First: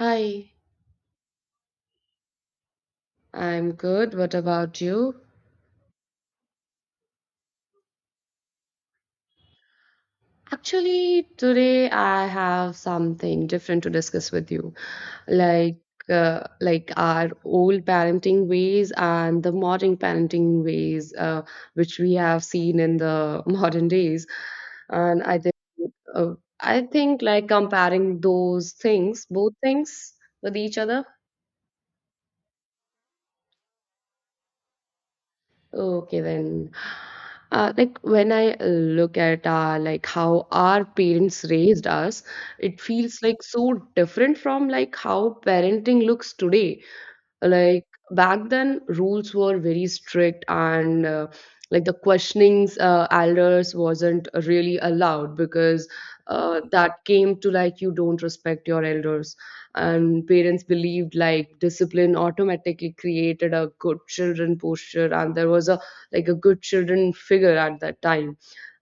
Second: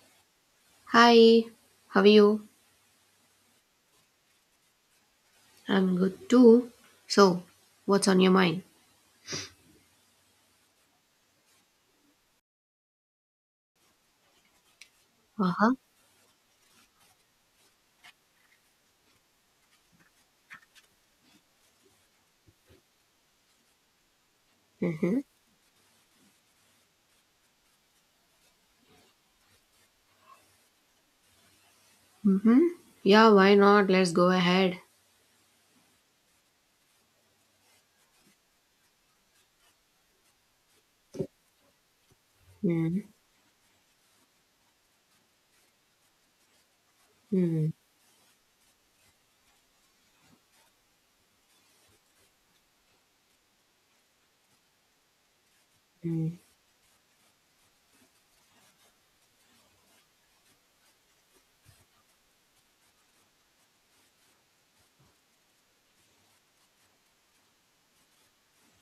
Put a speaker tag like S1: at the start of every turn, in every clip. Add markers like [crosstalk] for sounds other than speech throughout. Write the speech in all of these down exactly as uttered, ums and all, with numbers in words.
S1: Hi,
S2: Hi, how are you?
S1: I'm good. What about you?
S2: I'm good too. So, what's on your mind?
S1: Actually, today I have something different to discuss with you,
S2: Uh huh.
S1: like uh, like our old parenting ways and the modern parenting ways, uh, which we have seen in the [laughs] modern days.
S2: Mm-hmm.
S1: And I think uh, I think like comparing those things, both things with each other.
S2: Mm-hmm. Yeah, why not? Let's go ahead.
S1: Okay then. Uh, like when I uh, look at uh, like how our parents raised us, it
S2: Mm-hmm.
S1: feels like so different from like how parenting looks today.
S2: Mm-hmm.
S1: Like back then rules were very strict and uh, like the questionings uh, elders wasn't really allowed because uh, that came to like you don't respect your elders, and parents believed like discipline automatically created a good children posture, and there was a like a good children figure at that time.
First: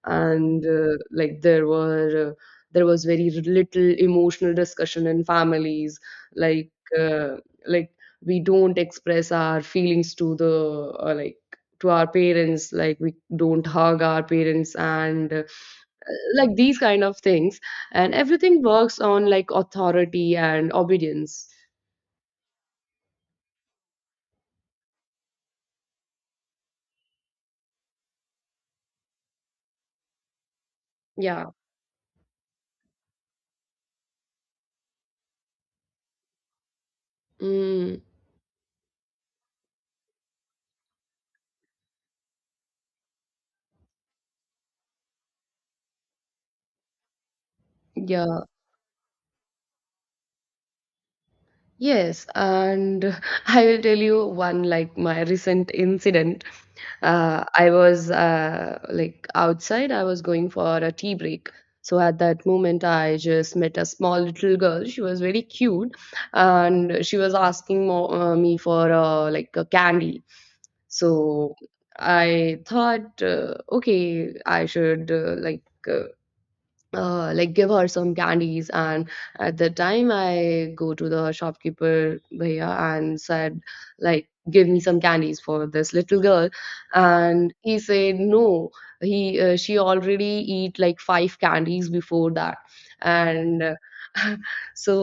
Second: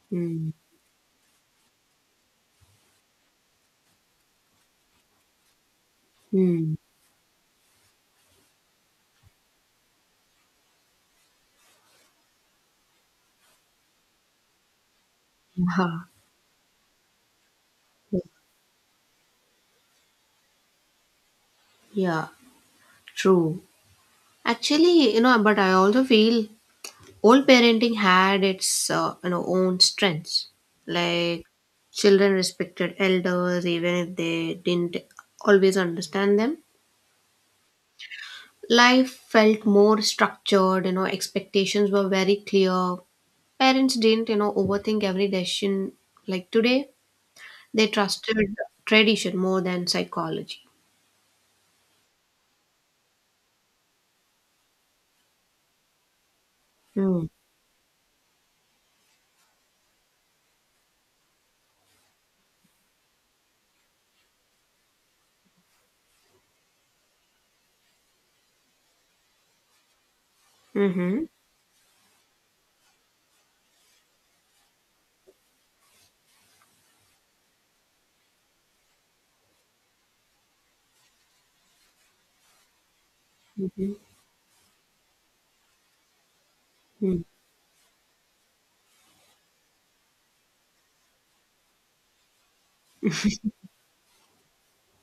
S1: And uh, like there were uh, there was very little emotional discussion in families. like
S2: Mm-hmm.
S1: uh, like we don't express our feelings to the uh, like to our parents, like we don't hug our parents, and uh,
S2: Yeah,
S1: like these kind of things. And everything works on like authority and obedience.
S2: yeah, true. Actually, you know, but I also feel old parenting had its uh, you know own strengths. Like
S1: Yeah.
S2: children respected elders even if they didn't always understand them.
S1: Mm.
S2: Life felt more structured, you know expectations were very clear. Parents didn't you know overthink every decision like today. They trusted
S1: Yeah.
S2: tradition more than psychology.
S1: Yes, and [laughs] I will tell you one like my recent incident.
S2: Mm.
S1: Uh, I was uh, like outside, I was going for a tea break. So at that moment, I just met a small little girl. She was very cute, and she was asking mo uh, me for uh, like a candy.
S2: Mm-hmm.
S1: So I thought, uh, okay, I should uh, like. Uh, uh, like give her some candies. And at the time I go to the shopkeeper bhaiya and said
S2: Mm-hmm.
S1: like give me some candies for this little girl,
S2: Mm.
S1: and he said no. He uh, she already eat like five candies before that, and uh, [laughs] so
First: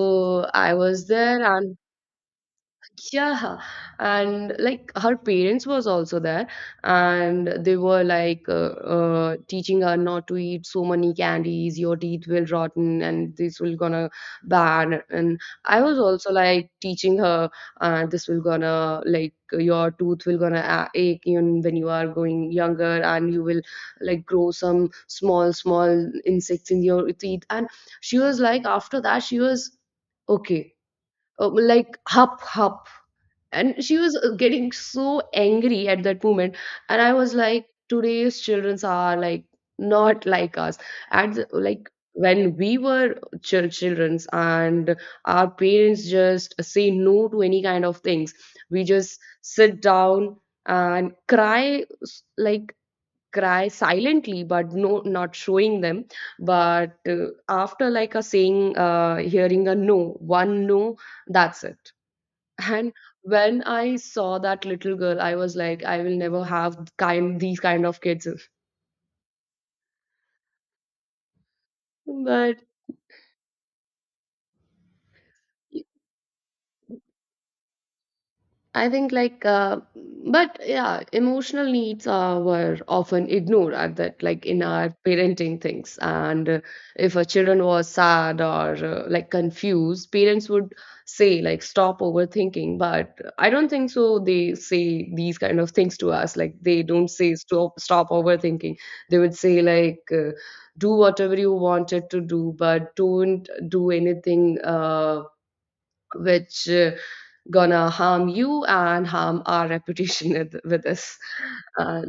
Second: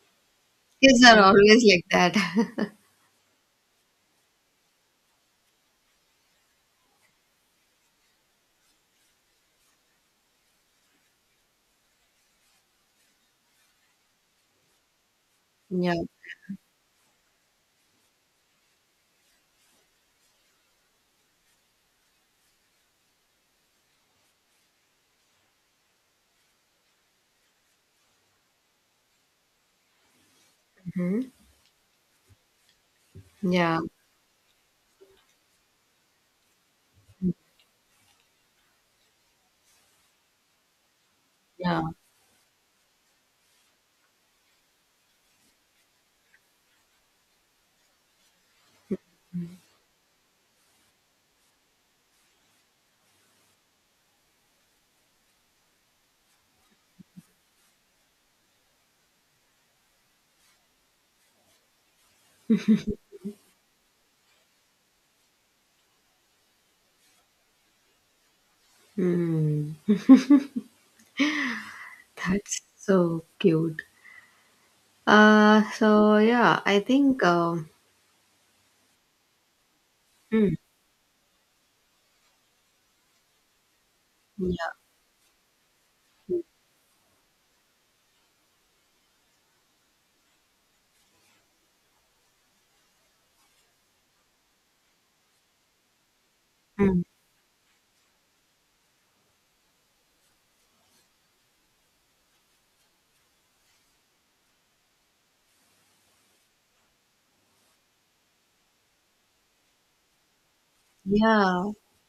S1: I
S2: Kids
S1: was
S2: are
S1: there
S2: always
S1: and
S2: like that.
S1: yeah, and like her parents was also there, and they were like uh, uh, teaching her not to eat so many candies. Your teeth will rotten, and this will gonna bad. And
S2: [laughs]
S1: I
S2: Yeah.
S1: was also like teaching her, uh, this will gonna like your tooth will gonna a- ache even when you are going younger, and you will like grow some small small insects in your teeth. And she was like, after that, she was okay,
S2: Hmm.
S1: uh, like hop hop,
S2: Yeah,
S1: and she was uh, getting so angry at that moment. And I was like today's childrens are like not like us. At the,
S2: yeah.
S1: like when we were chil- childrens and our parents just say no to any kind of things, we just sit down and cry s- like cry silently but no, not showing them. But uh, after like a saying uh, hearing a no, one no, that's it. And when I saw that little girl, I was like, I will never have kind these kind of kids. [laughs]
S2: Mm.
S1: But
S2: That's so cute. Uh so yeah, i think um
S1: I think like uh,
S2: Mm,
S1: but yeah, emotional needs uh, were often ignored at that like in
S2: yeah.
S1: our parenting things. And uh, if a children was sad or uh, like confused, parents would say like stop overthinking. But I don't think so. They say these kind of things to us. Like they
S2: Mm,
S1: don't say stop stop overthinking. They would say like uh, do whatever you wanted to do, but don't do anything. Uh, which uh, gonna harm you and harm our [laughs] reputation with, with this.
S2: yeah.
S1: Uh,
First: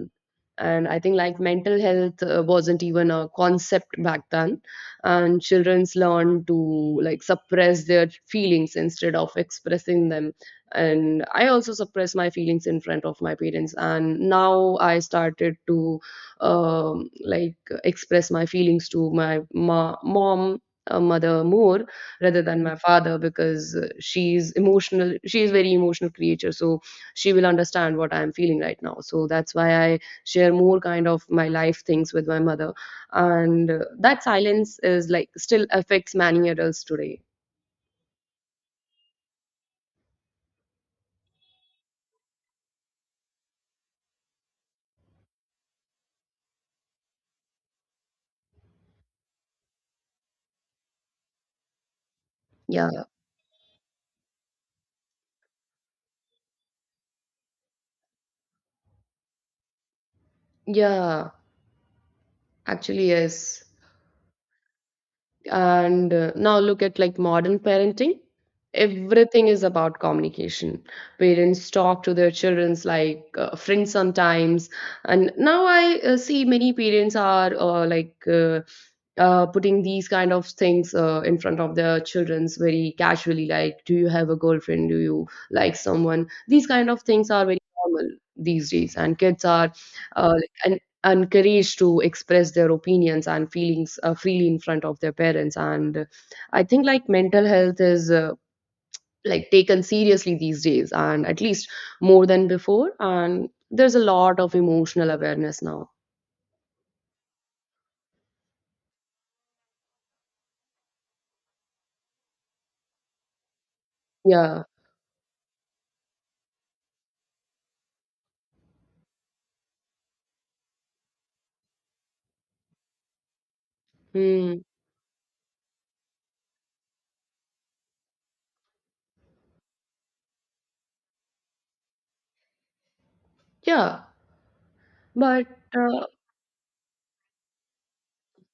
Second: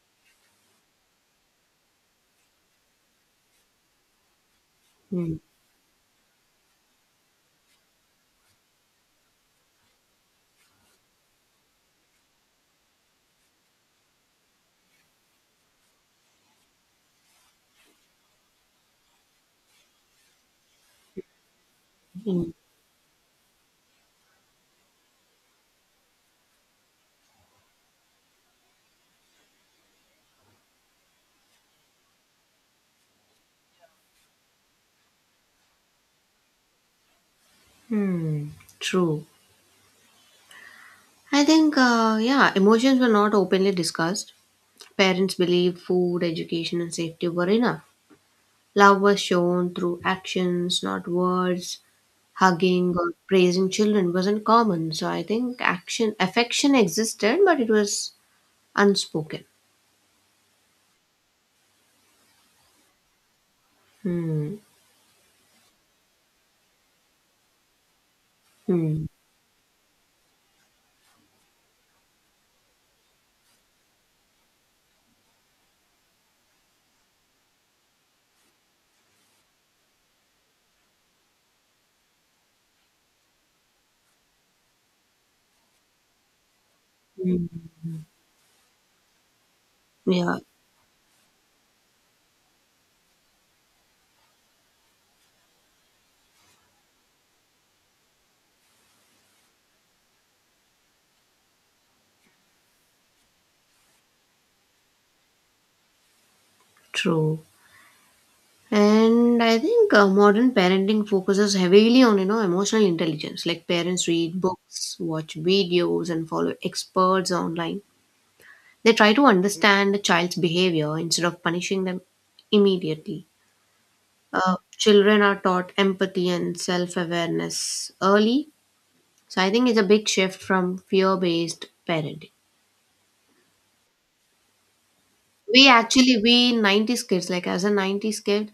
S1: and i think like mental health uh, wasn't even a concept back then,
S2: Mm.
S1: and children's learn to like suppress their feelings instead of expressing them. And I also suppressed my feelings in front of my parents, and now I started to um, like express my feelings to my ma- mom, uh, mother more rather
S2: Mm.
S1: than my father because uh, she's emotional, she is very emotional creature, so she will understand what I'm feeling right now. So that's why I share more kind of my life things with my mother. And uh, that silence is like still affects many adults today.
S2: Hmm, true. I think, uh, yeah, emotions were not openly discussed. Parents believed food, education, and safety were enough. Love was shown through actions, not words. Hugging
S1: Yeah,
S2: or praising children wasn't common, so I think action affection existed, but it was unspoken.
S1: yeah, actually yes.
S2: Hmm.
S1: And uh, now look at like modern parenting,
S2: Hmm.
S1: everything is about communication. Parents talk to their children's like uh, friends sometimes. And now I uh, see many parents are uh, like uh, uh, putting these kind of things uh, in front of their childrens very casually, like do you have a girlfriend, do you like someone, these kind of things are very
S2: Hmm.
S1: normal these days. And kids are uh,
S2: Yeah,
S1: like, en- encouraged to express their opinions and feelings uh, freely in front of their parents. And uh, I think like mental health is uh, like taken seriously these days, and at least more than before, and there's a lot of emotional awareness now.
S2: true. And I think uh, modern parenting focuses heavily on you know emotional intelligence. Like parents read
S1: Yeah.
S2: books, watch videos, and follow experts online. They try to understand the child's behavior instead of punishing them immediately. Uh,
S1: Hmm.
S2: children are taught empathy and self awareness early, so I think it's a big shift from fear based parenting.
S1: Yeah. But
S2: We
S1: uh,
S2: actually we nineties kids, like as a nineties kid,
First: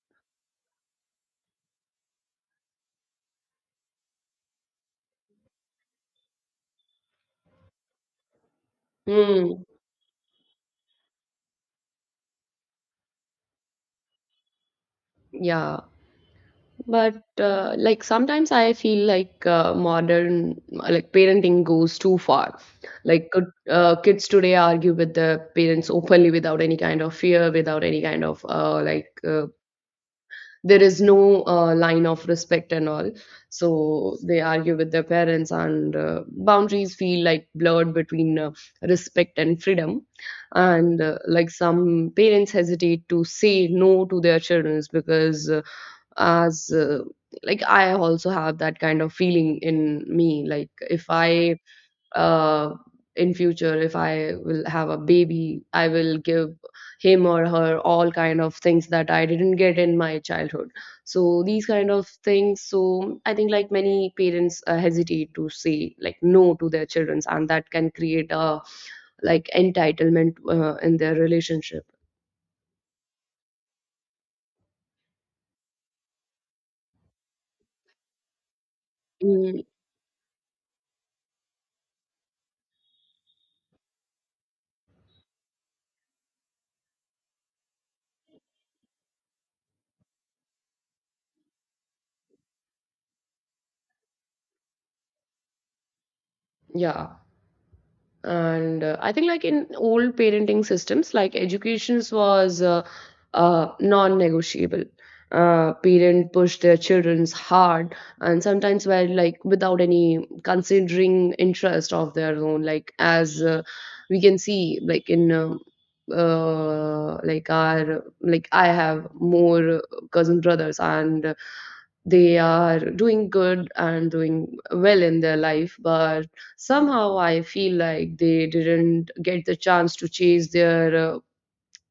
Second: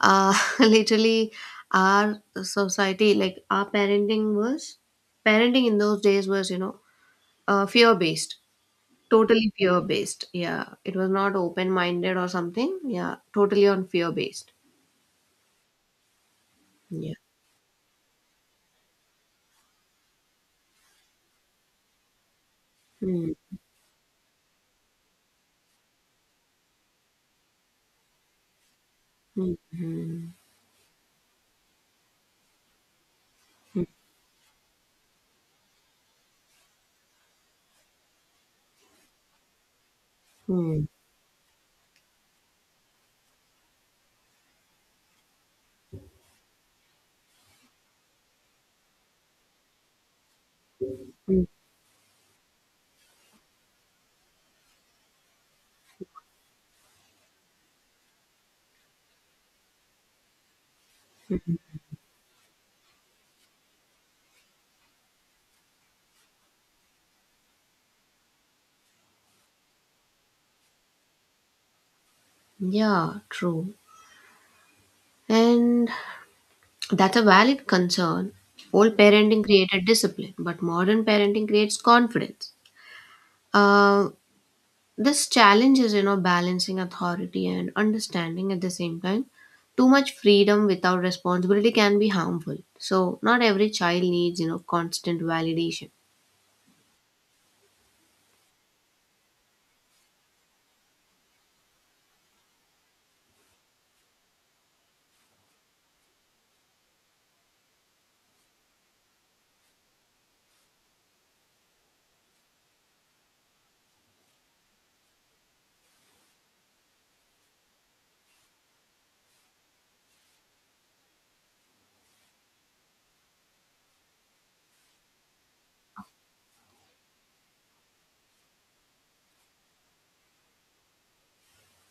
S2: uh, [laughs] literally our society, like our parenting was, parenting in those days was, you know uh, fear based. Totally
S1: mm,
S2: fear based, yeah. It was not open minded or something. Yeah, totally on fear based.
S1: yeah.
S2: Yeah.
S1: But uh, like sometimes I feel like uh, modern like parenting goes too far. Like
S2: Mm.
S1: could, uh, kids today argue with their parents openly without any kind of fear, without any kind of uh, like uh,
S2: Mm-hmm.
S1: there is no uh, line of respect and all. So they argue with their parents, and uh, boundaries feel like blurred between uh, respect and freedom.
S2: Mm-hmm.
S1: And uh, like some parents hesitate to say no to their children because uh, as uh, like I also have that kind of feeling in me. Like if I uh, in future, if I will have a baby, I will give him or her all kind of things that I didn't get in my childhood. So these kind of things. So I think like many parents uh, hesitate to say like no to their children, and that can create a like entitlement uh, in their relationship.
S2: Yeah, true. And that's a valid concern. Old parenting
S1: Mm,
S2: created discipline, but modern parenting creates confidence. uh, this challenge is, you know balancing authority and understanding at the same time. Too much freedom without responsibility can be harmful, so not every child needs you know constant validation.
S1: yeah. And uh, I think like in old parenting systems like educations was uh, uh, non-negotiable. Uh, parent pushed their children's hard and sometimes were like without any considering interest of their own, like as uh, we can see like in um uh, like our like I have more cousin brothers, and they are doing good and doing well in their life, but somehow I feel like they didn't get the chance to chase their uh,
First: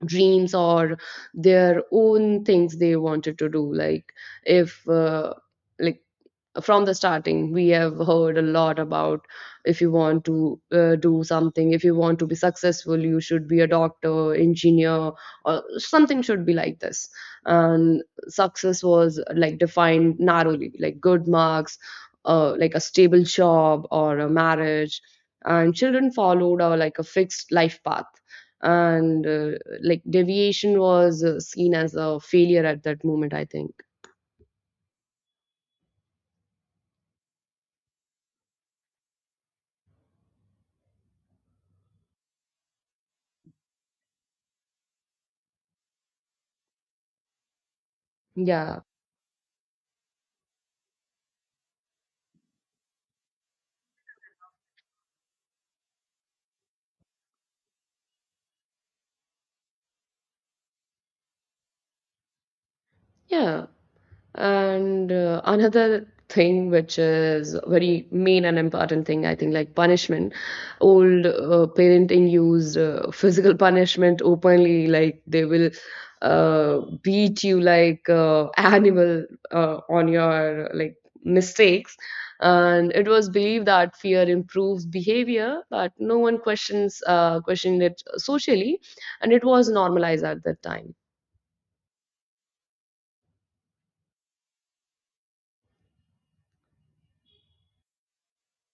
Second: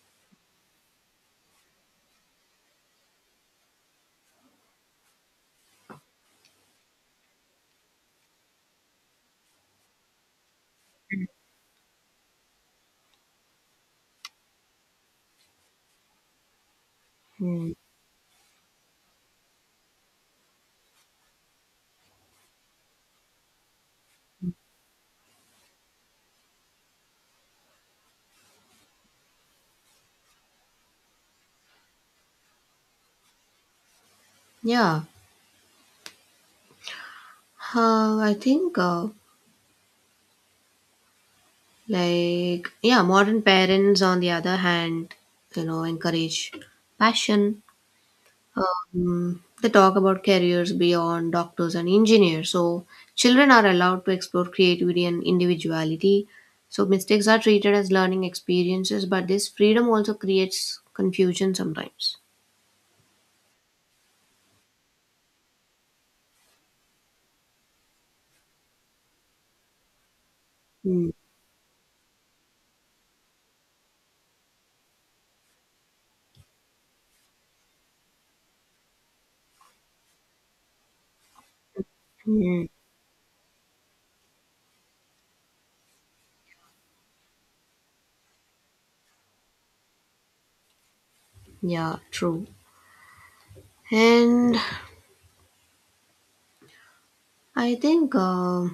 S1: dreams or their own things they wanted to do. Like if uh, like from the starting we have heard a lot about if you want to uh, do something, if you want to be successful, you should be a doctor, engineer, or something should be like this.
S2: Hmm.
S1: And success was like defined narrowly like good marks, uh, like a stable job or a marriage, and children followed a like a fixed life path. And uh, like deviation was uh, seen as a failure at that moment I think.
S2: yeah uh, I think uh, like Yeah, modern parents on the other hand you know encourage passion.
S1: Yeah,
S2: Um, they talk about careers beyond doctors and engineers. So children are allowed to explore creativity and individuality. So mistakes are treated as learning experiences, but this freedom also creates confusion sometimes.
S1: yeah. And uh, another thing which is very main and important thing I think like punishment,
S2: Mm.
S1: old uh, parenting used uh, physical punishment openly, like they will uh, beat you like uh, animal uh, on your like mistakes.
S2: Mm.
S1: And it was believed that fear improves behavior, but no one questions uh, questioned it socially, and it was normalized at that time.
S2: Yeah, true. And I think uh,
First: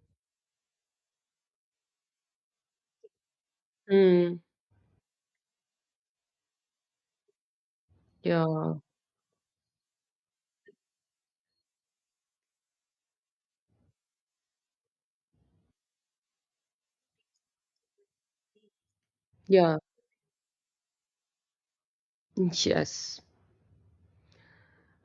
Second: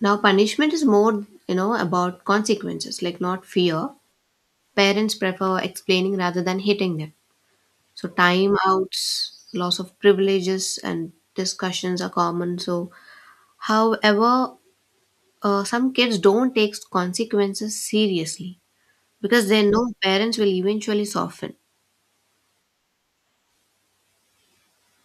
S2: now punishment is more, you know, about consequences, like not fear.
S1: Hmm.
S2: Parents prefer explaining rather than hitting them. So time
S1: Yeah,
S2: outs, loss of privileges, and discussions are common. So, however, uh, some kids don't take consequences seriously because they
S1: yeah,
S2: know parents will eventually soften.
S1: yes.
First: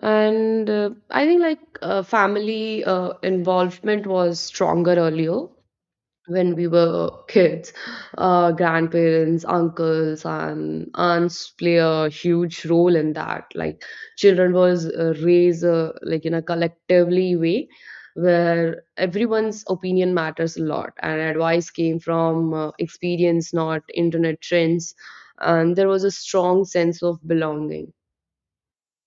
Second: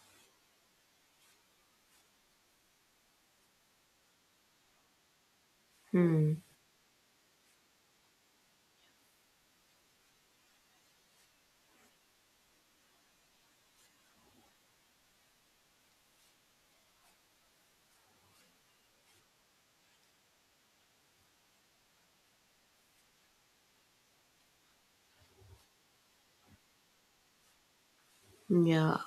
S1: And uh, I think like uh, family uh, involvement was stronger earlier
S2: Hmm.
S1: when we were kids. Uh, grandparents, uncles, and aunts play a huge role in that. Like children was uh, raised uh, like in a collectively way where everyone's opinion matters a lot, and advice came from uh, experience, not internet trends. And there was a strong sense of belonging.
S2: Yeah.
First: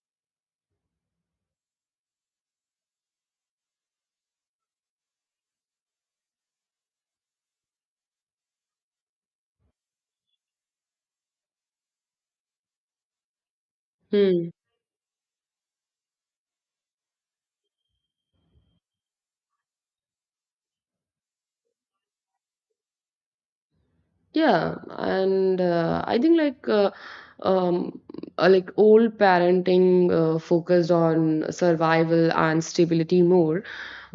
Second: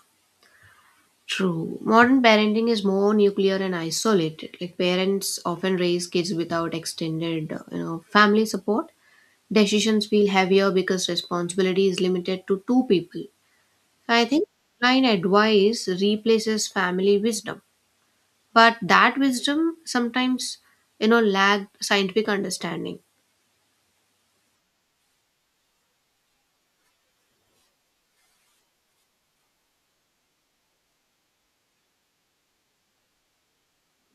S2: True. Modern parenting is more nuclear and isolated. Like parents often raise kids without extended uh, you know, family support. Decisions feel heavier because responsibility is limited to two people. So I think
S1: Hmm.
S2: online advice replaces family wisdom, but that wisdom sometimes you know lacked scientific understanding.
S1: Yeah, and uh, I think like uh, um, uh, like old parenting uh, focused on survival and stability more,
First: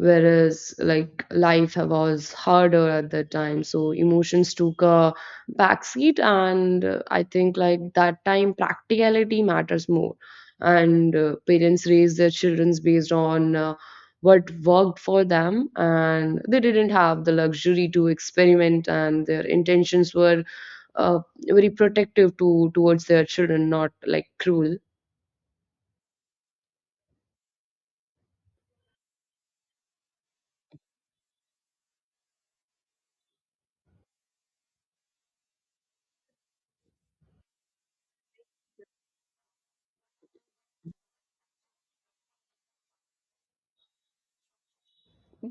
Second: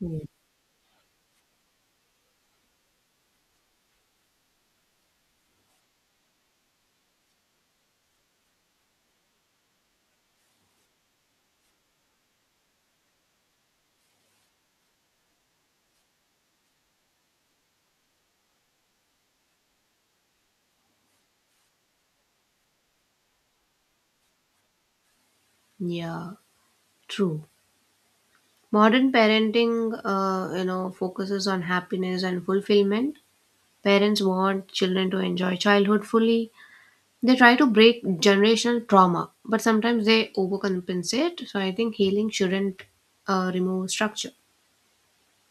S2: Mm.
S1: like life was harder at that time, so emotions took a backseat. And uh, I think like that time practicality matters more, and uh, parents raise their children based on. Uh, what worked for them, and they didn't have the luxury to experiment, and their intentions were uh, very protective to towards their children, not like cruel.
S2: Yeah, true. Modern parenting uh, you know focuses on happiness and fulfillment. Parents want children to enjoy childhood fully. They try to break generational trauma, but sometimes they overcompensate, so I think healing shouldn't uh, remove structure.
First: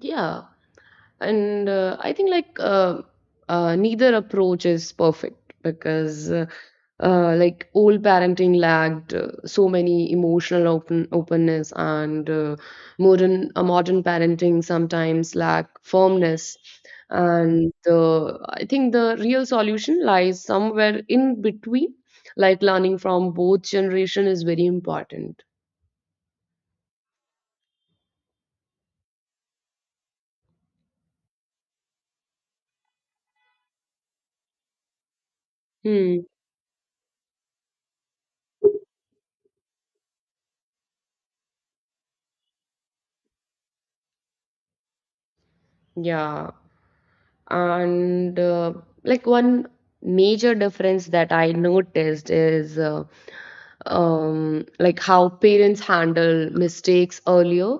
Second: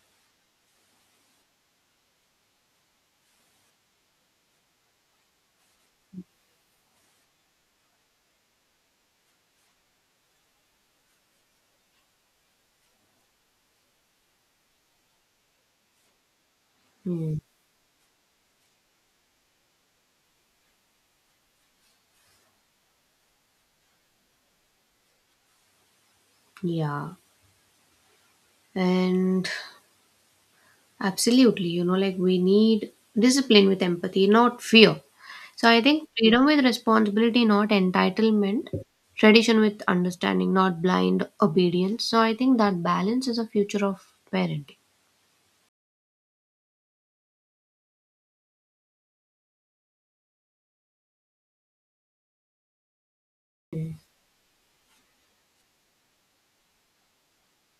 S1: Yeah, and uh, i think like uh, uh, neither approach is perfect because uh, uh, like old parenting lacked uh, so many emotional open openness, and uh, modern uh, modern parenting sometimes lack firmness.
S2: Mm.
S1: And the, I think the real solution lies somewhere in between, like learning from both generation is very important.
S2: Yeah, and absolutely, you know, like we need discipline with empathy, not fear. So I think
S1: Hmm.
S2: freedom with responsibility, not entitlement, tradition with understanding, not blind obedience. So I think that balance is a future of parenting.
S1: Yeah, and uh, like one major difference that I noticed is uh, um, like how parents handle mistakes earlier.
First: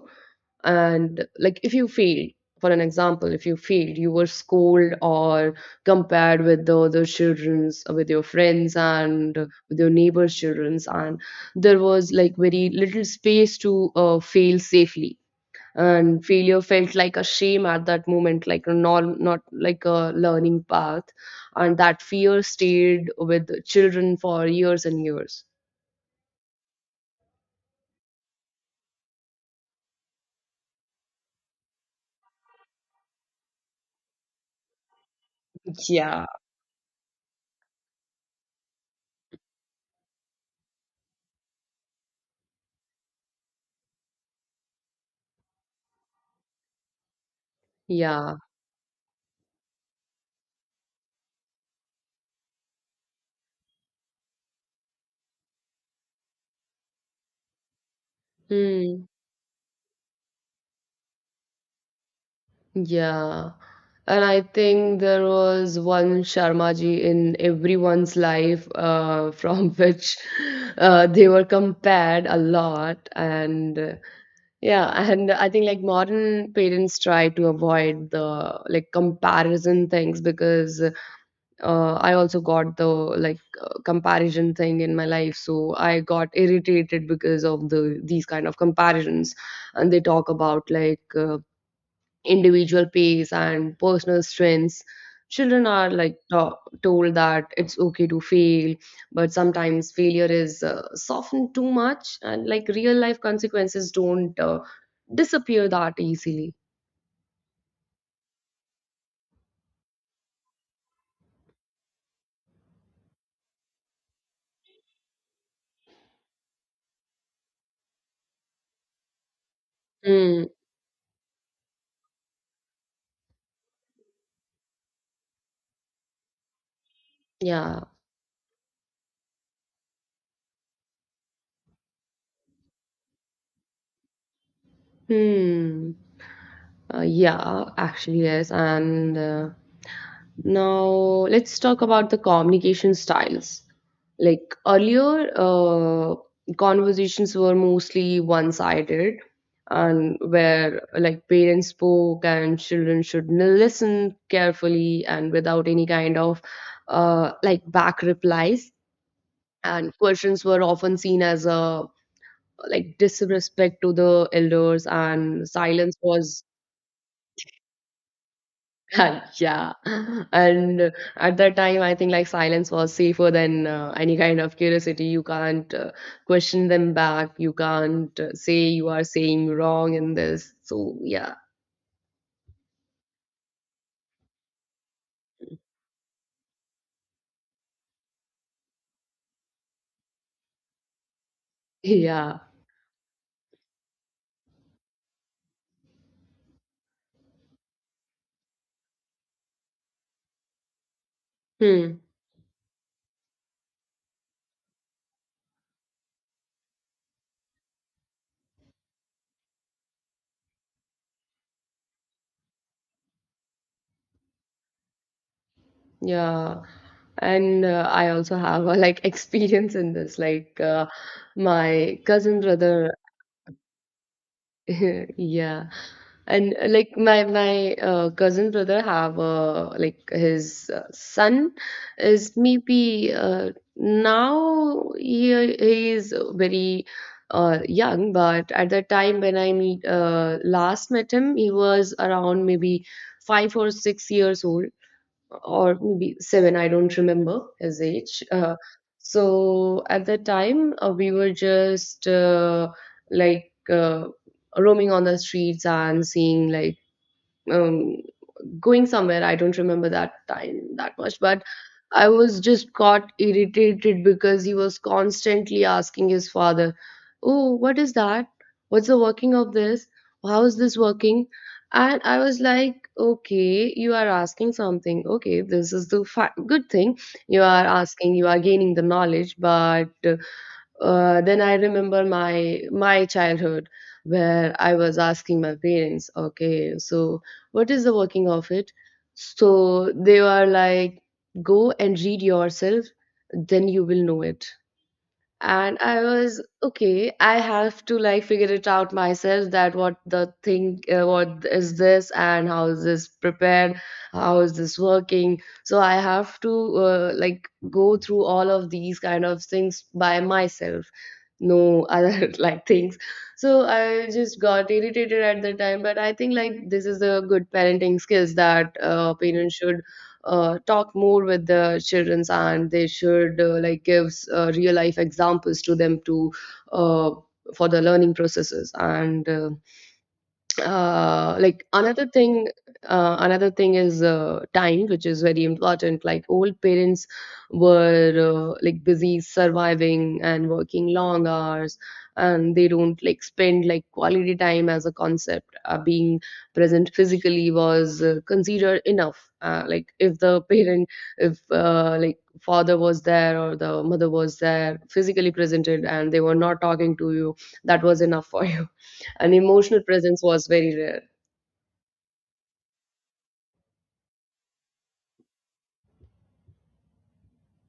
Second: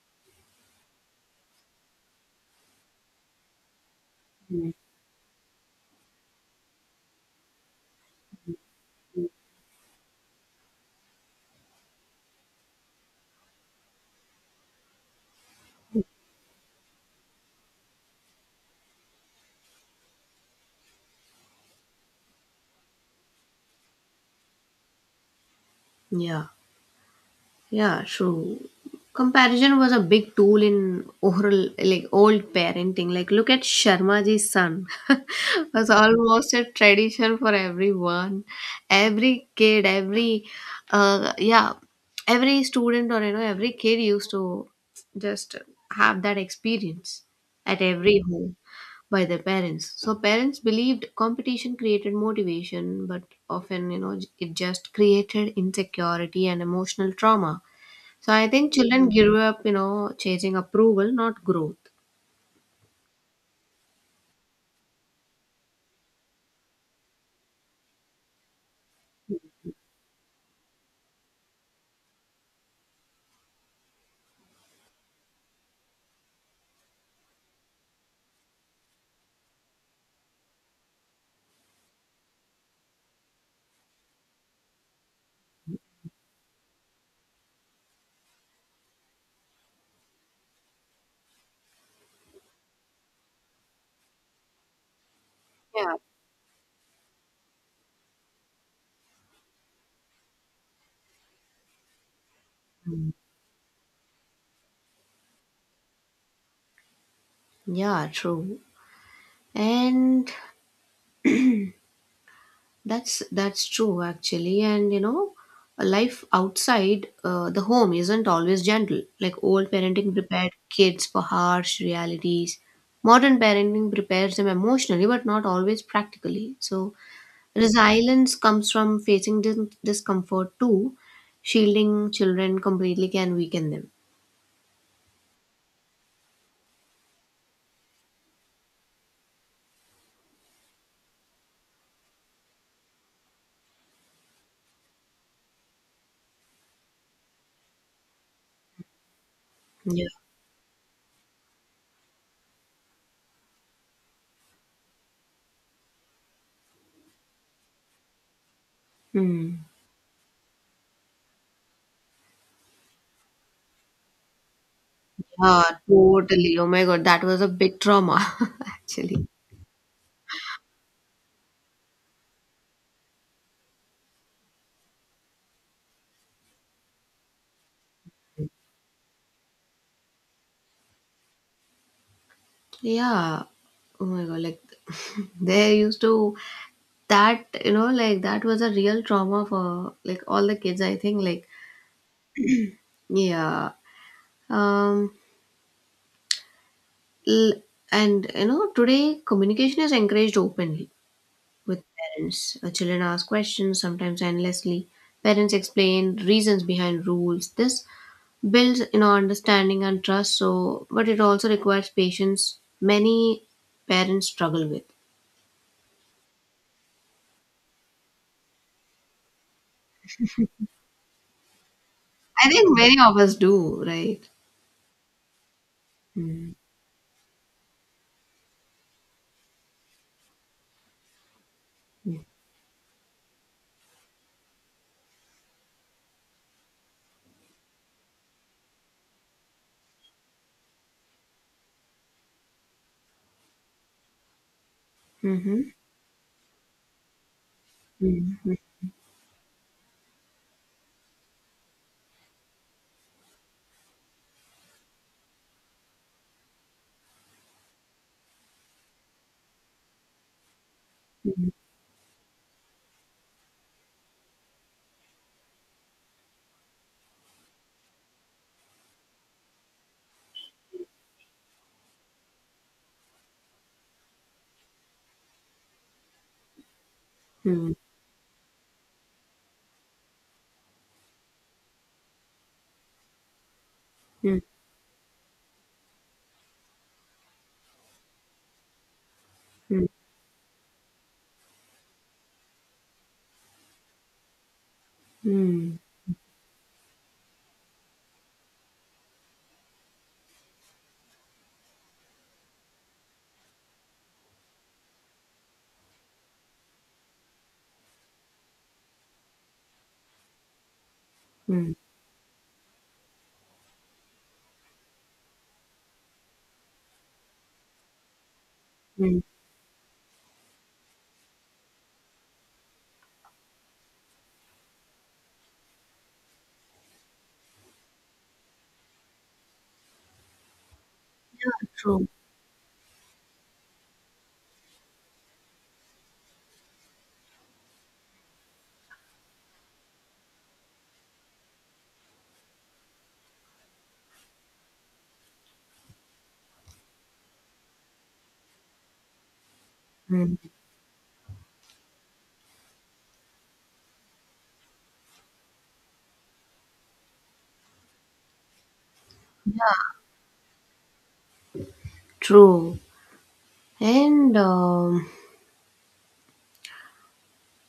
S1: And like if you failed, for an example, if you failed, you were
S2: Mm.
S1: scolded or compared with the other children's uh, with your friends and with your neighbors children's. And there was like very little space to uh, fail safely, and failure felt like a shame at that moment, like a norm, not like a learning path. And that fear stayed with children for years and years.
S2: Yeah. Yeah, true. Comparison was a big tool in oral, like old parenting. Like, look at Sharmaji's son [laughs] was
S1: Yeah,
S2: almost a tradition for everyone, every kid, every, uh, yeah, every student, or you know every kid used to just have that experience at every
S1: yeah.
S2: home by their parents. So parents believed competition created motivation, but often you know it just created insecurity and emotional trauma. So I think
S1: Hmm.
S2: children grew up, you know, chasing approval, not growth.
S1: Yeah, and I think there was one Sharmaji in everyone's life uh, from [laughs] which uh, they were compared a lot and uh, Yeah, and I think like modern parents try to avoid the like comparison things because uh, I also got the like uh, comparison thing in my life, so I got irritated because of the these kind of comparisons, and they talk about like uh, individual pace and personal strengths. Children are
S2: Yeah.
S1: like ta- told that it's okay to fail, but sometimes failure is uh, softened too much, and like real life consequences don't uh, disappear that easily.
S2: Yeah, true. And that's that's true, actually. And you know, a life outside uh, the home isn't always gentle. Like old parenting
S1: Hmm.
S2: prepared kids for harsh realities. Modern parenting prepares them emotionally, but not always practically. So
S1: Yeah.
S2: resilience comes from facing dis- discomfort too. Shielding children completely can weaken them.
S1: Hmm. Uh, yeah, actually, yes. And uh, now let's talk about the communication styles. Like earlier, uh, conversations were mostly one-sided,
S2: Yeah.
S1: and where like parents spoke and children should n- listen carefully and without any kind of uh, like back replies.
S2: Hmm.
S1: And questions were often seen as a like disrespect to the elders, and
S2: Yeah,
S1: silence was
S2: totally. Oh my God, that was a big trauma, [laughs] actually.
S1: [laughs] Yeah. And at that time, I think like silence was safer than uh, any kind of curiosity. You can't uh, question them back. You can't uh, say you are saying wrong in this. So, yeah.
S2: Yeah. Oh my God, like [laughs] they used to that, you know, like that was a real trauma for like all the kids, I think. Like,
S1: Yeah.
S2: yeah. Um, l- and you know, today communication is encouraged openly with
S1: Hmm.
S2: parents. Uh, children ask questions, sometimes endlessly. Parents explain reasons behind rules. This builds you know understanding and trust, so but it also requires patience many parents struggle with.
S1: Yeah. And uh, I also have a like [laughs] experience in this. Like uh, my cousin
S2: I think
S1: brother.
S2: many of us do, right?
S1: [laughs] Yeah.
S2: Mm.
S1: and uh, like my my uh, cousin brother have uh, like his uh, son
S2: Mm.
S1: is maybe uh, now he he is very uh, young, but at the time when I meet uh, last met him, he was around maybe five or six years old,
S2: Mhm.
S1: or maybe seven. I don't remember his age.
S2: Mm.
S1: Uh, so at the time, uh, we were just uh, like uh, roaming on the streets and seeing like um, going somewhere. I don't remember that time that much, but
S2: Mm.
S1: I was just got irritated because he was constantly asking his father, oh, what is that? What's the working of this? How is this working? And I was like, okay, you are asking something. Okay, this is the fa- good thing. You are
S2: Mm.
S1: asking, you are gaining the knowledge, but uh, uh, then I remember my my childhood
S2: Mm. Mm.
S1: where I was asking my parents, okay, so what is the working of it?
S2: Mm.
S1: So they were like, go and read yourself, then you will know it. And
S2: Mm.
S1: I was okay, I have to like figure it out myself that what the thing uh, what is this and how is this prepared, how is this working. So I have to uh, like go through all of these kind of things by myself,
S2: Mm.
S1: no other [laughs] like things. So I just got irritated at the time, but I think like this is the good parenting skills that uh,
S2: Mm.
S1: parents should uh, talk more with the children, and they should uh, like give uh, real life examples to them to uh, for the learning processes and uh, uh like
S2: True.
S1: another thing, uh, another thing is uh, time, which is very important. Like old parents were uh, like busy surviving and working long hours, and they don't like spend like quality time as a concept. Uh, being present physically was uh, considered enough. Uh, like if the
S2: Mm.
S1: parent, if uh, like father was there or the mother was there physically presented and they were not talking to you, that was enough for you, and emotional presence was very rare.
S2: True. And um,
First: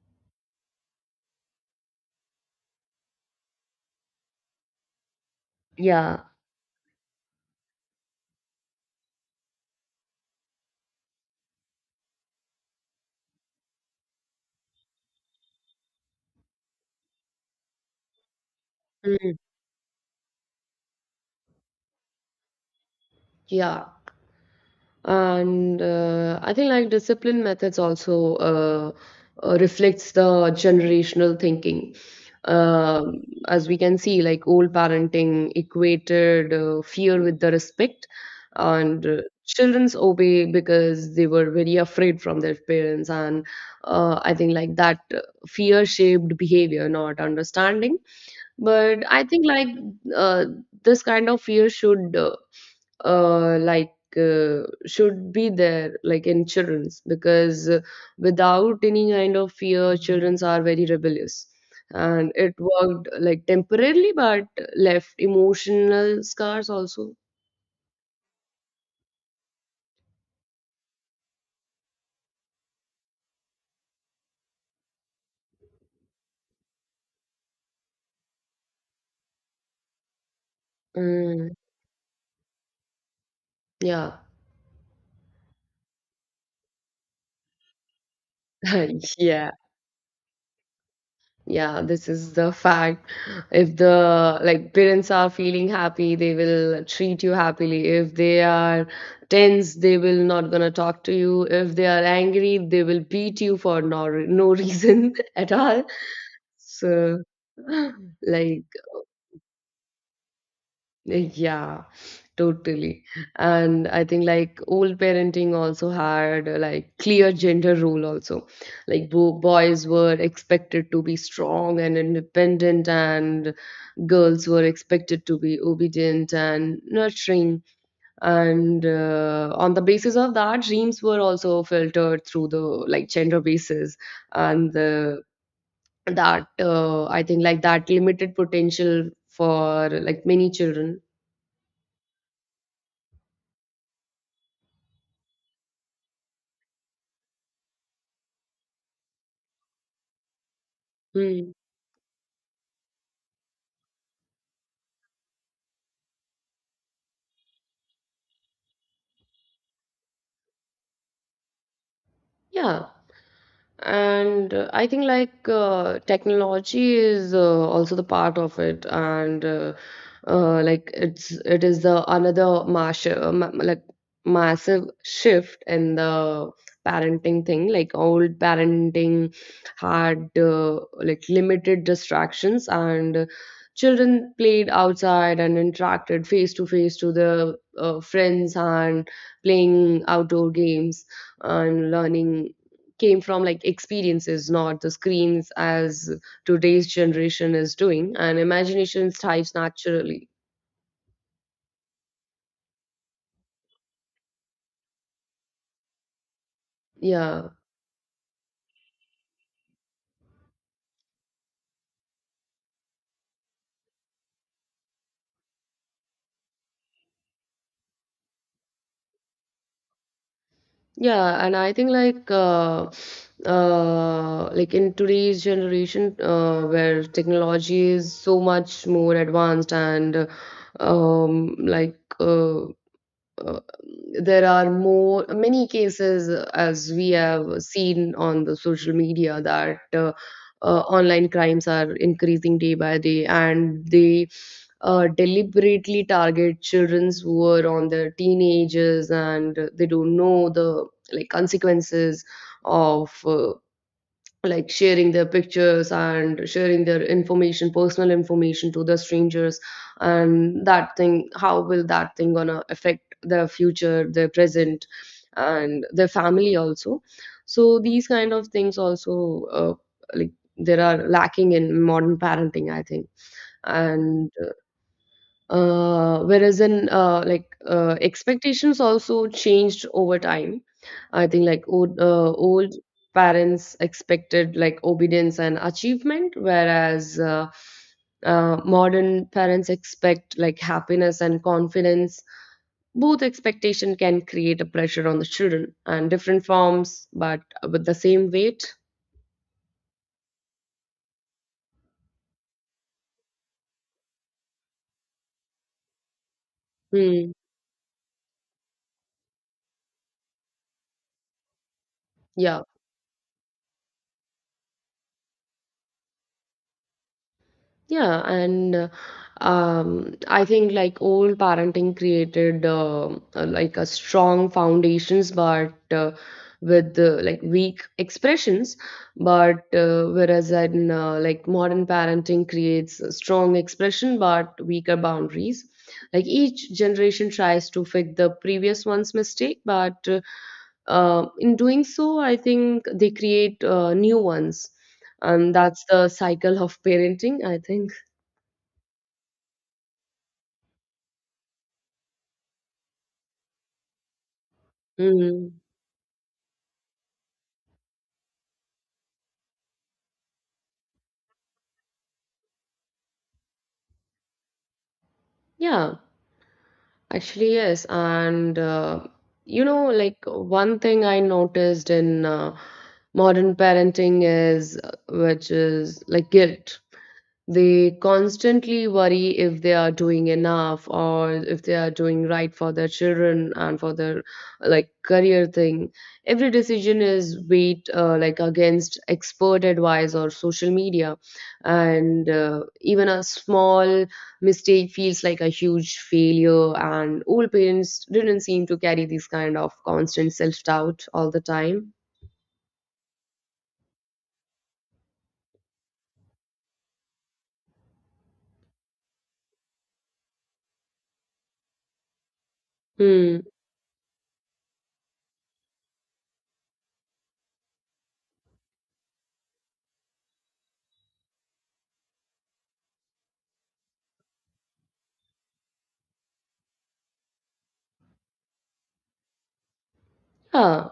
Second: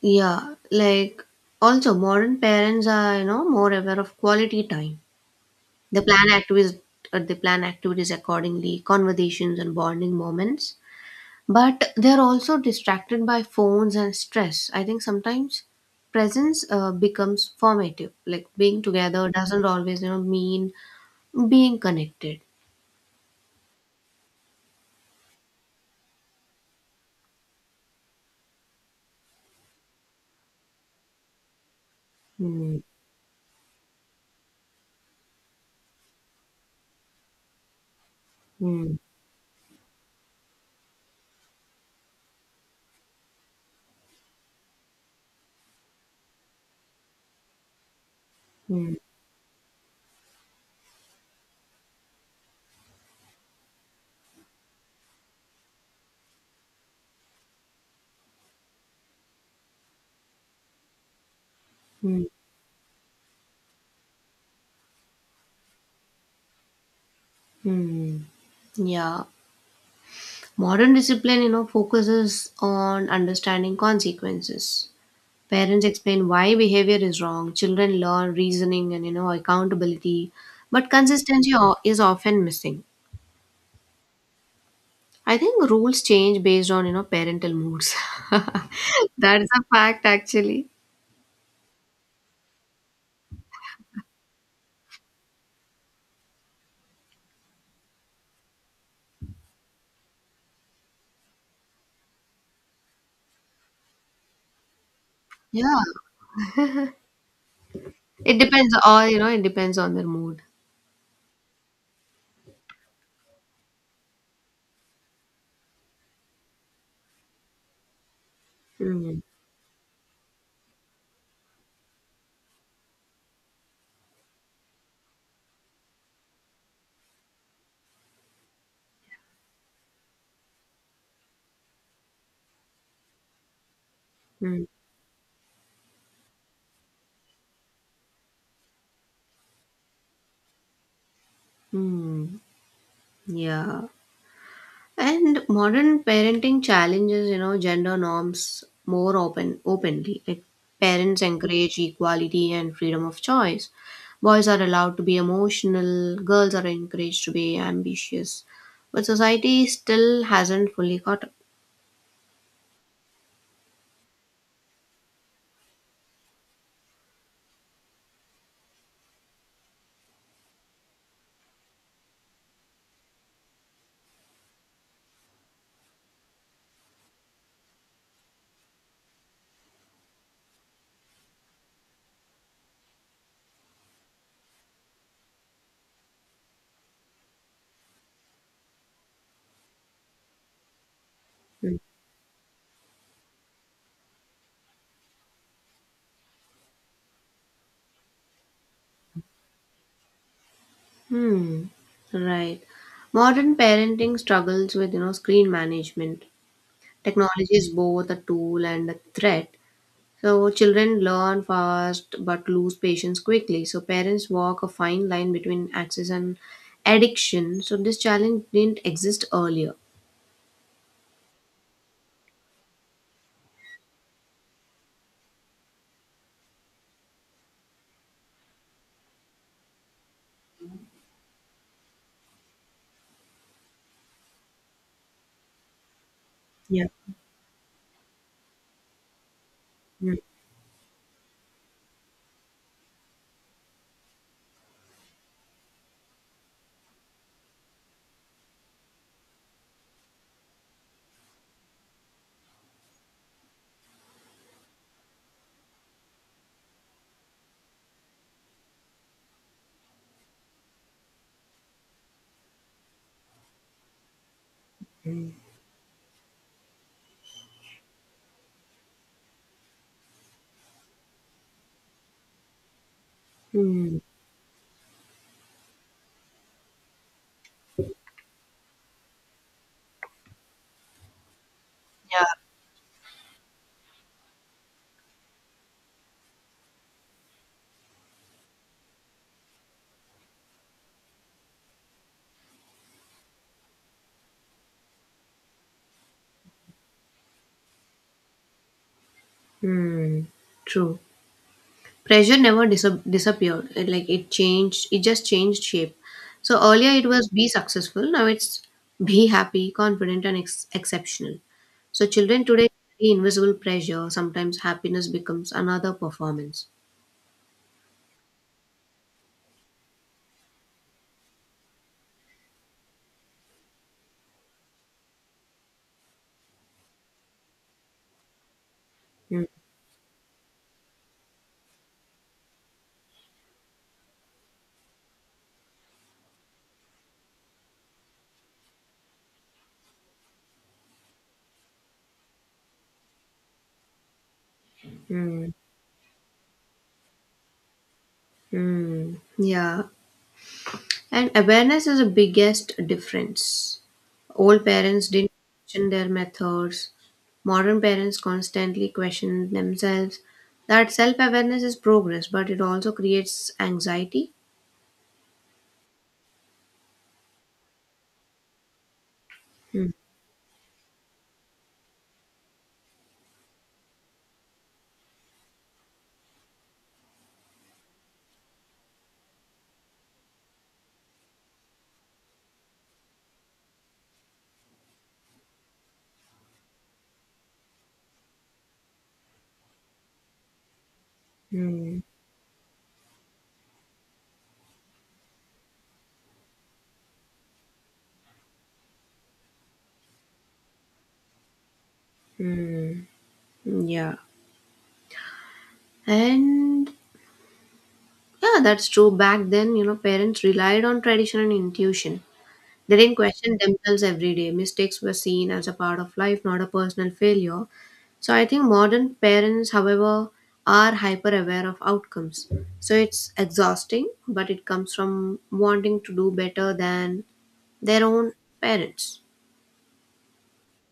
S2: yeah, like also modern parents are you know more aware of quality time. they
S1: Yeah.
S2: plan activities uh, they plan activities accordingly, conversations and bonding moments, but they're also distracted by phones and stress. I think sometimes presence uh, becomes formative, like being together
S1: Mm,
S2: doesn't always you know mean being connected.
S1: yeah. And uh, I think like discipline methods also uh, uh, reflects the generational thinking.
S2: Hmm.
S1: Um, as we can see, like old parenting equated uh, fear with the respect,
S2: Hmm.
S1: and uh, children's obey because they were very afraid from their parents. And uh, I think like that uh, fear shaped behavior, not understanding.
S2: Hmm.
S1: But I think like uh, this kind of fear should uh, uh, like uh, should be there like in childrens because uh, without any kind of fear, childrens are very rebellious.
S2: Hmm.
S1: And it worked like temporarily, but left emotional scars also.
S2: Hmm. Yeah. Modern discipline, you know, focuses on understanding consequences. Parents explain why behavior is wrong, children learn reasoning and, you know, accountability, but consistency
S1: Mm,
S2: o- is often missing.
S1: yeah.
S2: I think rules change based on, you know, parental moods.
S1: [laughs]
S2: [laughs] That's
S1: Yeah.
S2: a fact, actually.
S1: Yeah, this is the fact. If the like parents are feeling happy, they will treat you happily. If they are tense, they will not gonna talk to you. If they are angry, they will beat you for no, no reason [laughs] at
S2: Yeah.
S1: all. So
S2: It
S1: like
S2: depends, or you know, it depends on their mood.
S1: yeah, totally. And I think like old parenting also had uh, like clear gender role also. Like
S2: Mm.
S1: bo boys were expected to be strong and independent, and girls were expected to be obedient and nurturing. And uh, on the basis of that, dreams were also filtered through the like gender basis
S2: Mm.
S1: and the that uh, I think like that limited potential for like many children.
S2: Mm. Yeah. And modern parenting challenges, you know, gender norms more open openly. Like parents
S1: Hmm.
S2: encourage equality and freedom of choice. Boys are allowed to be emotional, girls are encouraged to be ambitious. But society still hasn't fully caught up.
S1: Yeah, and uh, I think like uh, technology is uh, also the part of it, and uh, uh, like it's it is the another mass uh, ma- like massive shift in the parenting thing. Like old parenting had uh, like limited distractions, and children played outside and interacted face to face to their uh, friends and playing outdoor games and learning came from like experiences, not the screens as today's generation is doing, and imagination thrives naturally.
S2: Hmm, right. Modern parenting struggles with, you know, screen management. Technology
S1: Yeah.
S2: is both a tool and a threat. So children learn fast but lose patience quickly. So parents walk a fine line between access and addiction. So this challenge didn't exist earlier.
S1: Yeah, and I think like uh, uh, like in today's generation, uh, where technology is so much more advanced and um, like uh, uh, there are more many cases uh,
S2: Yeah.
S1: as we have seen on the social media that uh,
S2: Hmm.
S1: uh, online crimes are increasing day by day, and they uh, deliberately target childrens who are on their teenagers, and they don't know the like consequences of uh, like sharing their pictures and sharing their information, personal information to the strangers, and that thing, how will that thing gonna affect their future, their present, and their family also. So these kind of things also uh, like there are lacking in modern parenting, I think.
S2: Hmm.
S1: And uh, whereas in uh, like uh, expectations also changed over time. I think like old,
S2: Yeah.
S1: uh, old parents expected like obedience and achievement, whereas uh, uh, modern parents expect like happiness and confidence. Both expectation can create a pressure on the children and different forms, but with the same weight.
S2: Hmm. True. Pressure never dis- disappeared, it, like it changed, it just changed shape. So earlier it was
S1: Hmm.
S2: be successful, now it's be happy, confident, and ex- exceptional. So children
S1: Yeah.
S2: today carry invisible pressure, sometimes happiness becomes another performance.
S1: Yeah, and uh, um, I think like old parenting created um, uh, like a strong foundations, but uh, with uh, like weak expressions.
S2: Mm.
S1: But uh, whereas in uh, like modern parenting creates a strong expression but weaker boundaries. Like each generation tries to fix the previous one's mistake, but uh, uh, in doing so, I think they create uh, new ones,
S2: Mm.
S1: and that's the cycle of parenting, I think.
S2: Mm. Yeah. And awareness is the biggest difference. Old parents didn't
S1: Mm,
S2: question their methods. Modern parents constantly question themselves. That self awareness is progress, but it also creates anxiety.
S1: yeah, actually, yes. And uh, you know, like one thing I noticed in uh, modern parenting is, uh, which is like guilt. They constantly worry if they are doing enough or if they are doing right for their children and for their like career thing. Every decision is weighed uh, like against expert advice or social media,
S2: Mhm.
S1: and uh, even a small mistake feels like a huge failure. And old parents didn't seem to carry this kind of constant self doubt all the time.
S2: Yeah. And yeah, that's true. Back then, you know, parents relied on tradition and intuition. They didn't
S1: Hmm.
S2: question themselves every day. Mistakes were seen as a part of life, not a personal failure. So I think modern parents, however, are hyper aware of outcomes. So it's exhausting, but it comes from wanting to do better than their own parents.
S1: Yeah,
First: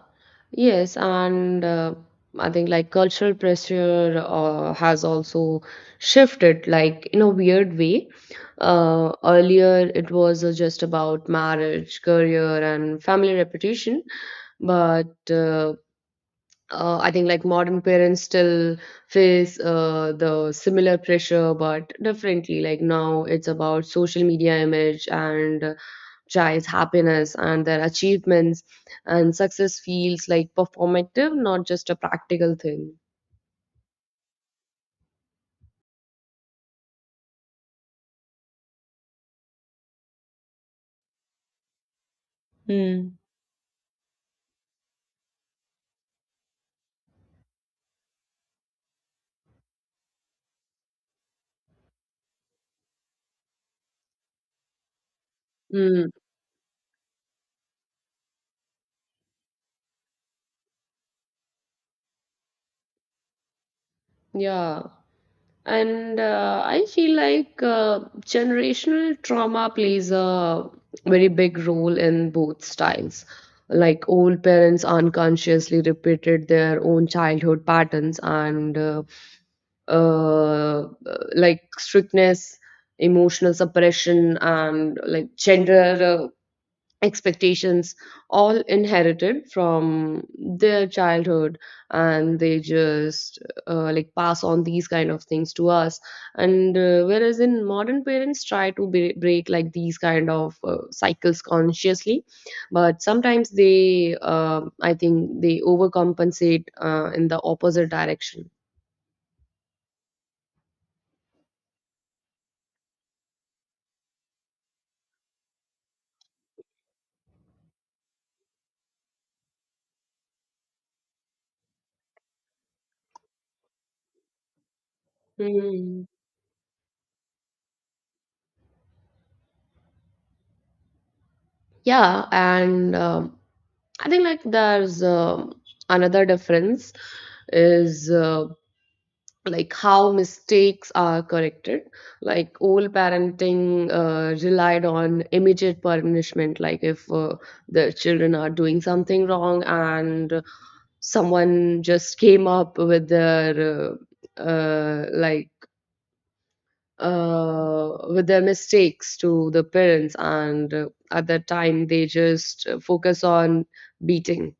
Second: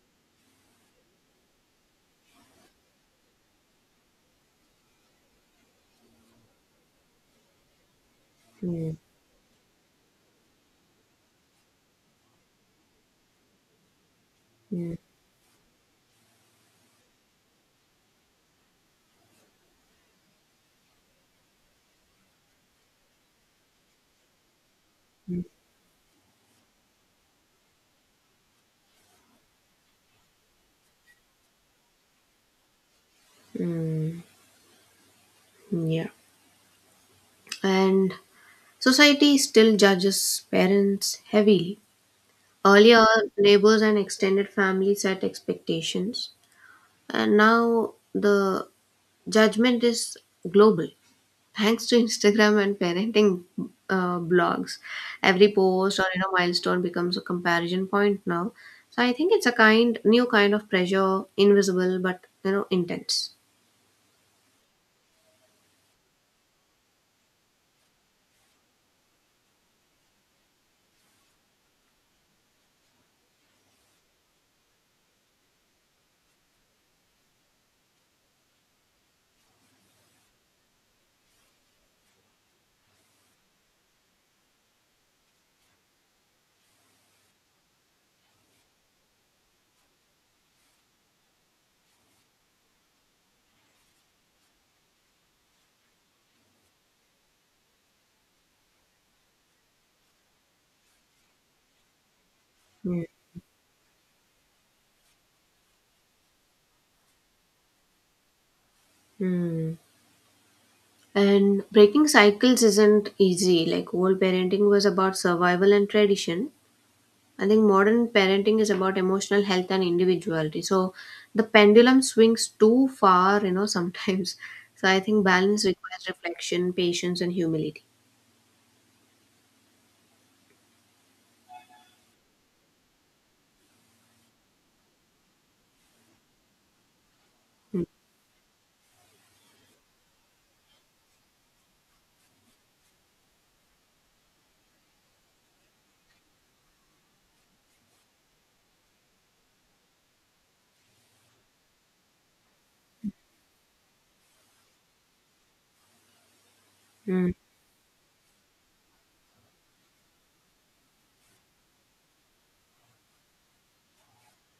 S1: yes, and uh, I think like cultural pressure uh, has also shifted, like in a weird way.
S2: Mm.
S1: Uh, earlier, it was uh, just about marriage, career, and family reputation,
S2: Mm.
S1: but uh, uh, I think like modern parents still face uh, the similar pressure, but differently. Like now, it's about social media image and uh, child's happiness and their achievements, and success feels like performative, not just a practical thing.
S2: Mm, yeah. And society still judges parents heavily. Earlier,
S1: Hmm.
S2: neighbors and extended family set expectations, and now the judgment is global, thanks to Instagram and parenting uh, blogs. Every post, or
S1: Mm,
S2: you know milestone, becomes a comparison point now. So I think it's a kind, new kind of pressure, invisible but you know intense.
S1: yeah. And uh, I feel like uh, generational trauma plays a very big role in both styles. Like old parents unconsciously repeated their own childhood patterns, and uh, uh, like strictness, emotional suppression, and like gender uh, expectations all inherited from their childhood, and they just uh, like pass on these kind of things to us. And uh, whereas in modern parents try to bre- break like these kind of uh, cycles consciously, but
S2: Yeah.
S1: sometimes they uh, I think they overcompensate uh, in the opposite direction.
S2: Hmm. And breaking cycles isn't easy. Like old parenting was about survival and tradition. I think modern parenting is about emotional health and individuality. So the pendulum swings too far, you know, sometimes. [laughs] So I think balance
S1: Hmm.
S2: requires reflection, patience, and humility.
S1: Yeah, and um, I think like there's um another difference
S2: Mm.
S1: is uh, like how mistakes are corrected. Like old parenting uh, relied on immediate punishment. Like if uh, the children are doing something wrong and someone just came up with their uh, uh, like
S2: Mm.
S1: uh, with their mistakes to the parents, and uh, at that time they just uh, focus on beating.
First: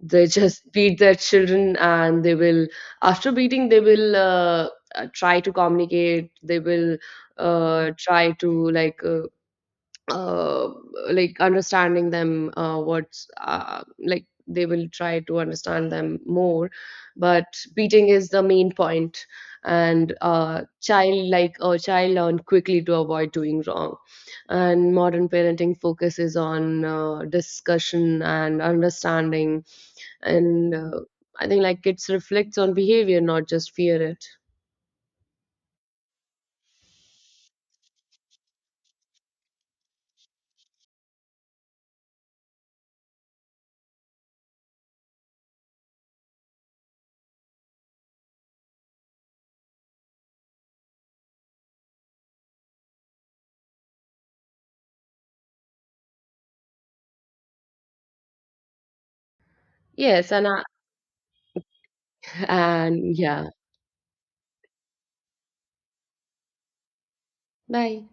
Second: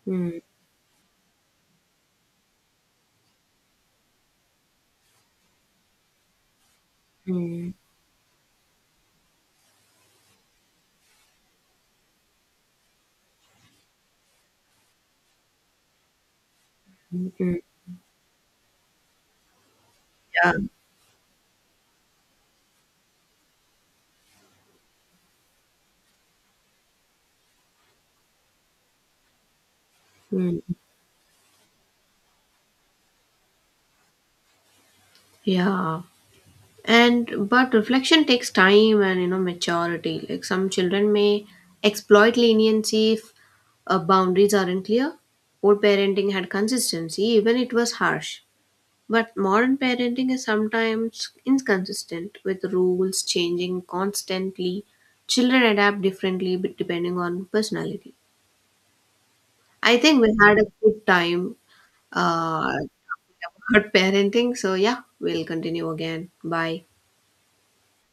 S1: They
S2: Mm.
S1: just [laughs] beat their children, and they will after beating they will uh, uh, try to communicate. They will
S2: Mm.
S1: uh, try to like uh, uh, like understanding them uh, what's uh, like they will try to understand them more.
S2: Mm.
S1: But
S2: Mm.
S1: beating is the main point. and
S2: Yeah.
S1: uh, child, like a child, learn quickly to avoid doing wrong. And modern parenting focuses on uh, discussion and understanding,
S2: Mm.
S1: and uh, I think like it reflects on behavior, not just fear it.
S2: Yeah. And but reflection takes time and you know maturity. Like some children may exploit leniency if uh, boundaries aren't clear. Old parenting had consistency, even it was harsh. But modern parenting is sometimes inconsistent with rules changing constantly. Children adapt differently b- depending on personality. I think
S1: Yes
S2: we
S1: and
S2: had
S1: I,
S2: a good time uh,
S1: and
S2: talking
S1: yeah.
S2: about [laughs] parenting. So, yeah, we'll continue again. Bye.
S1: Bye.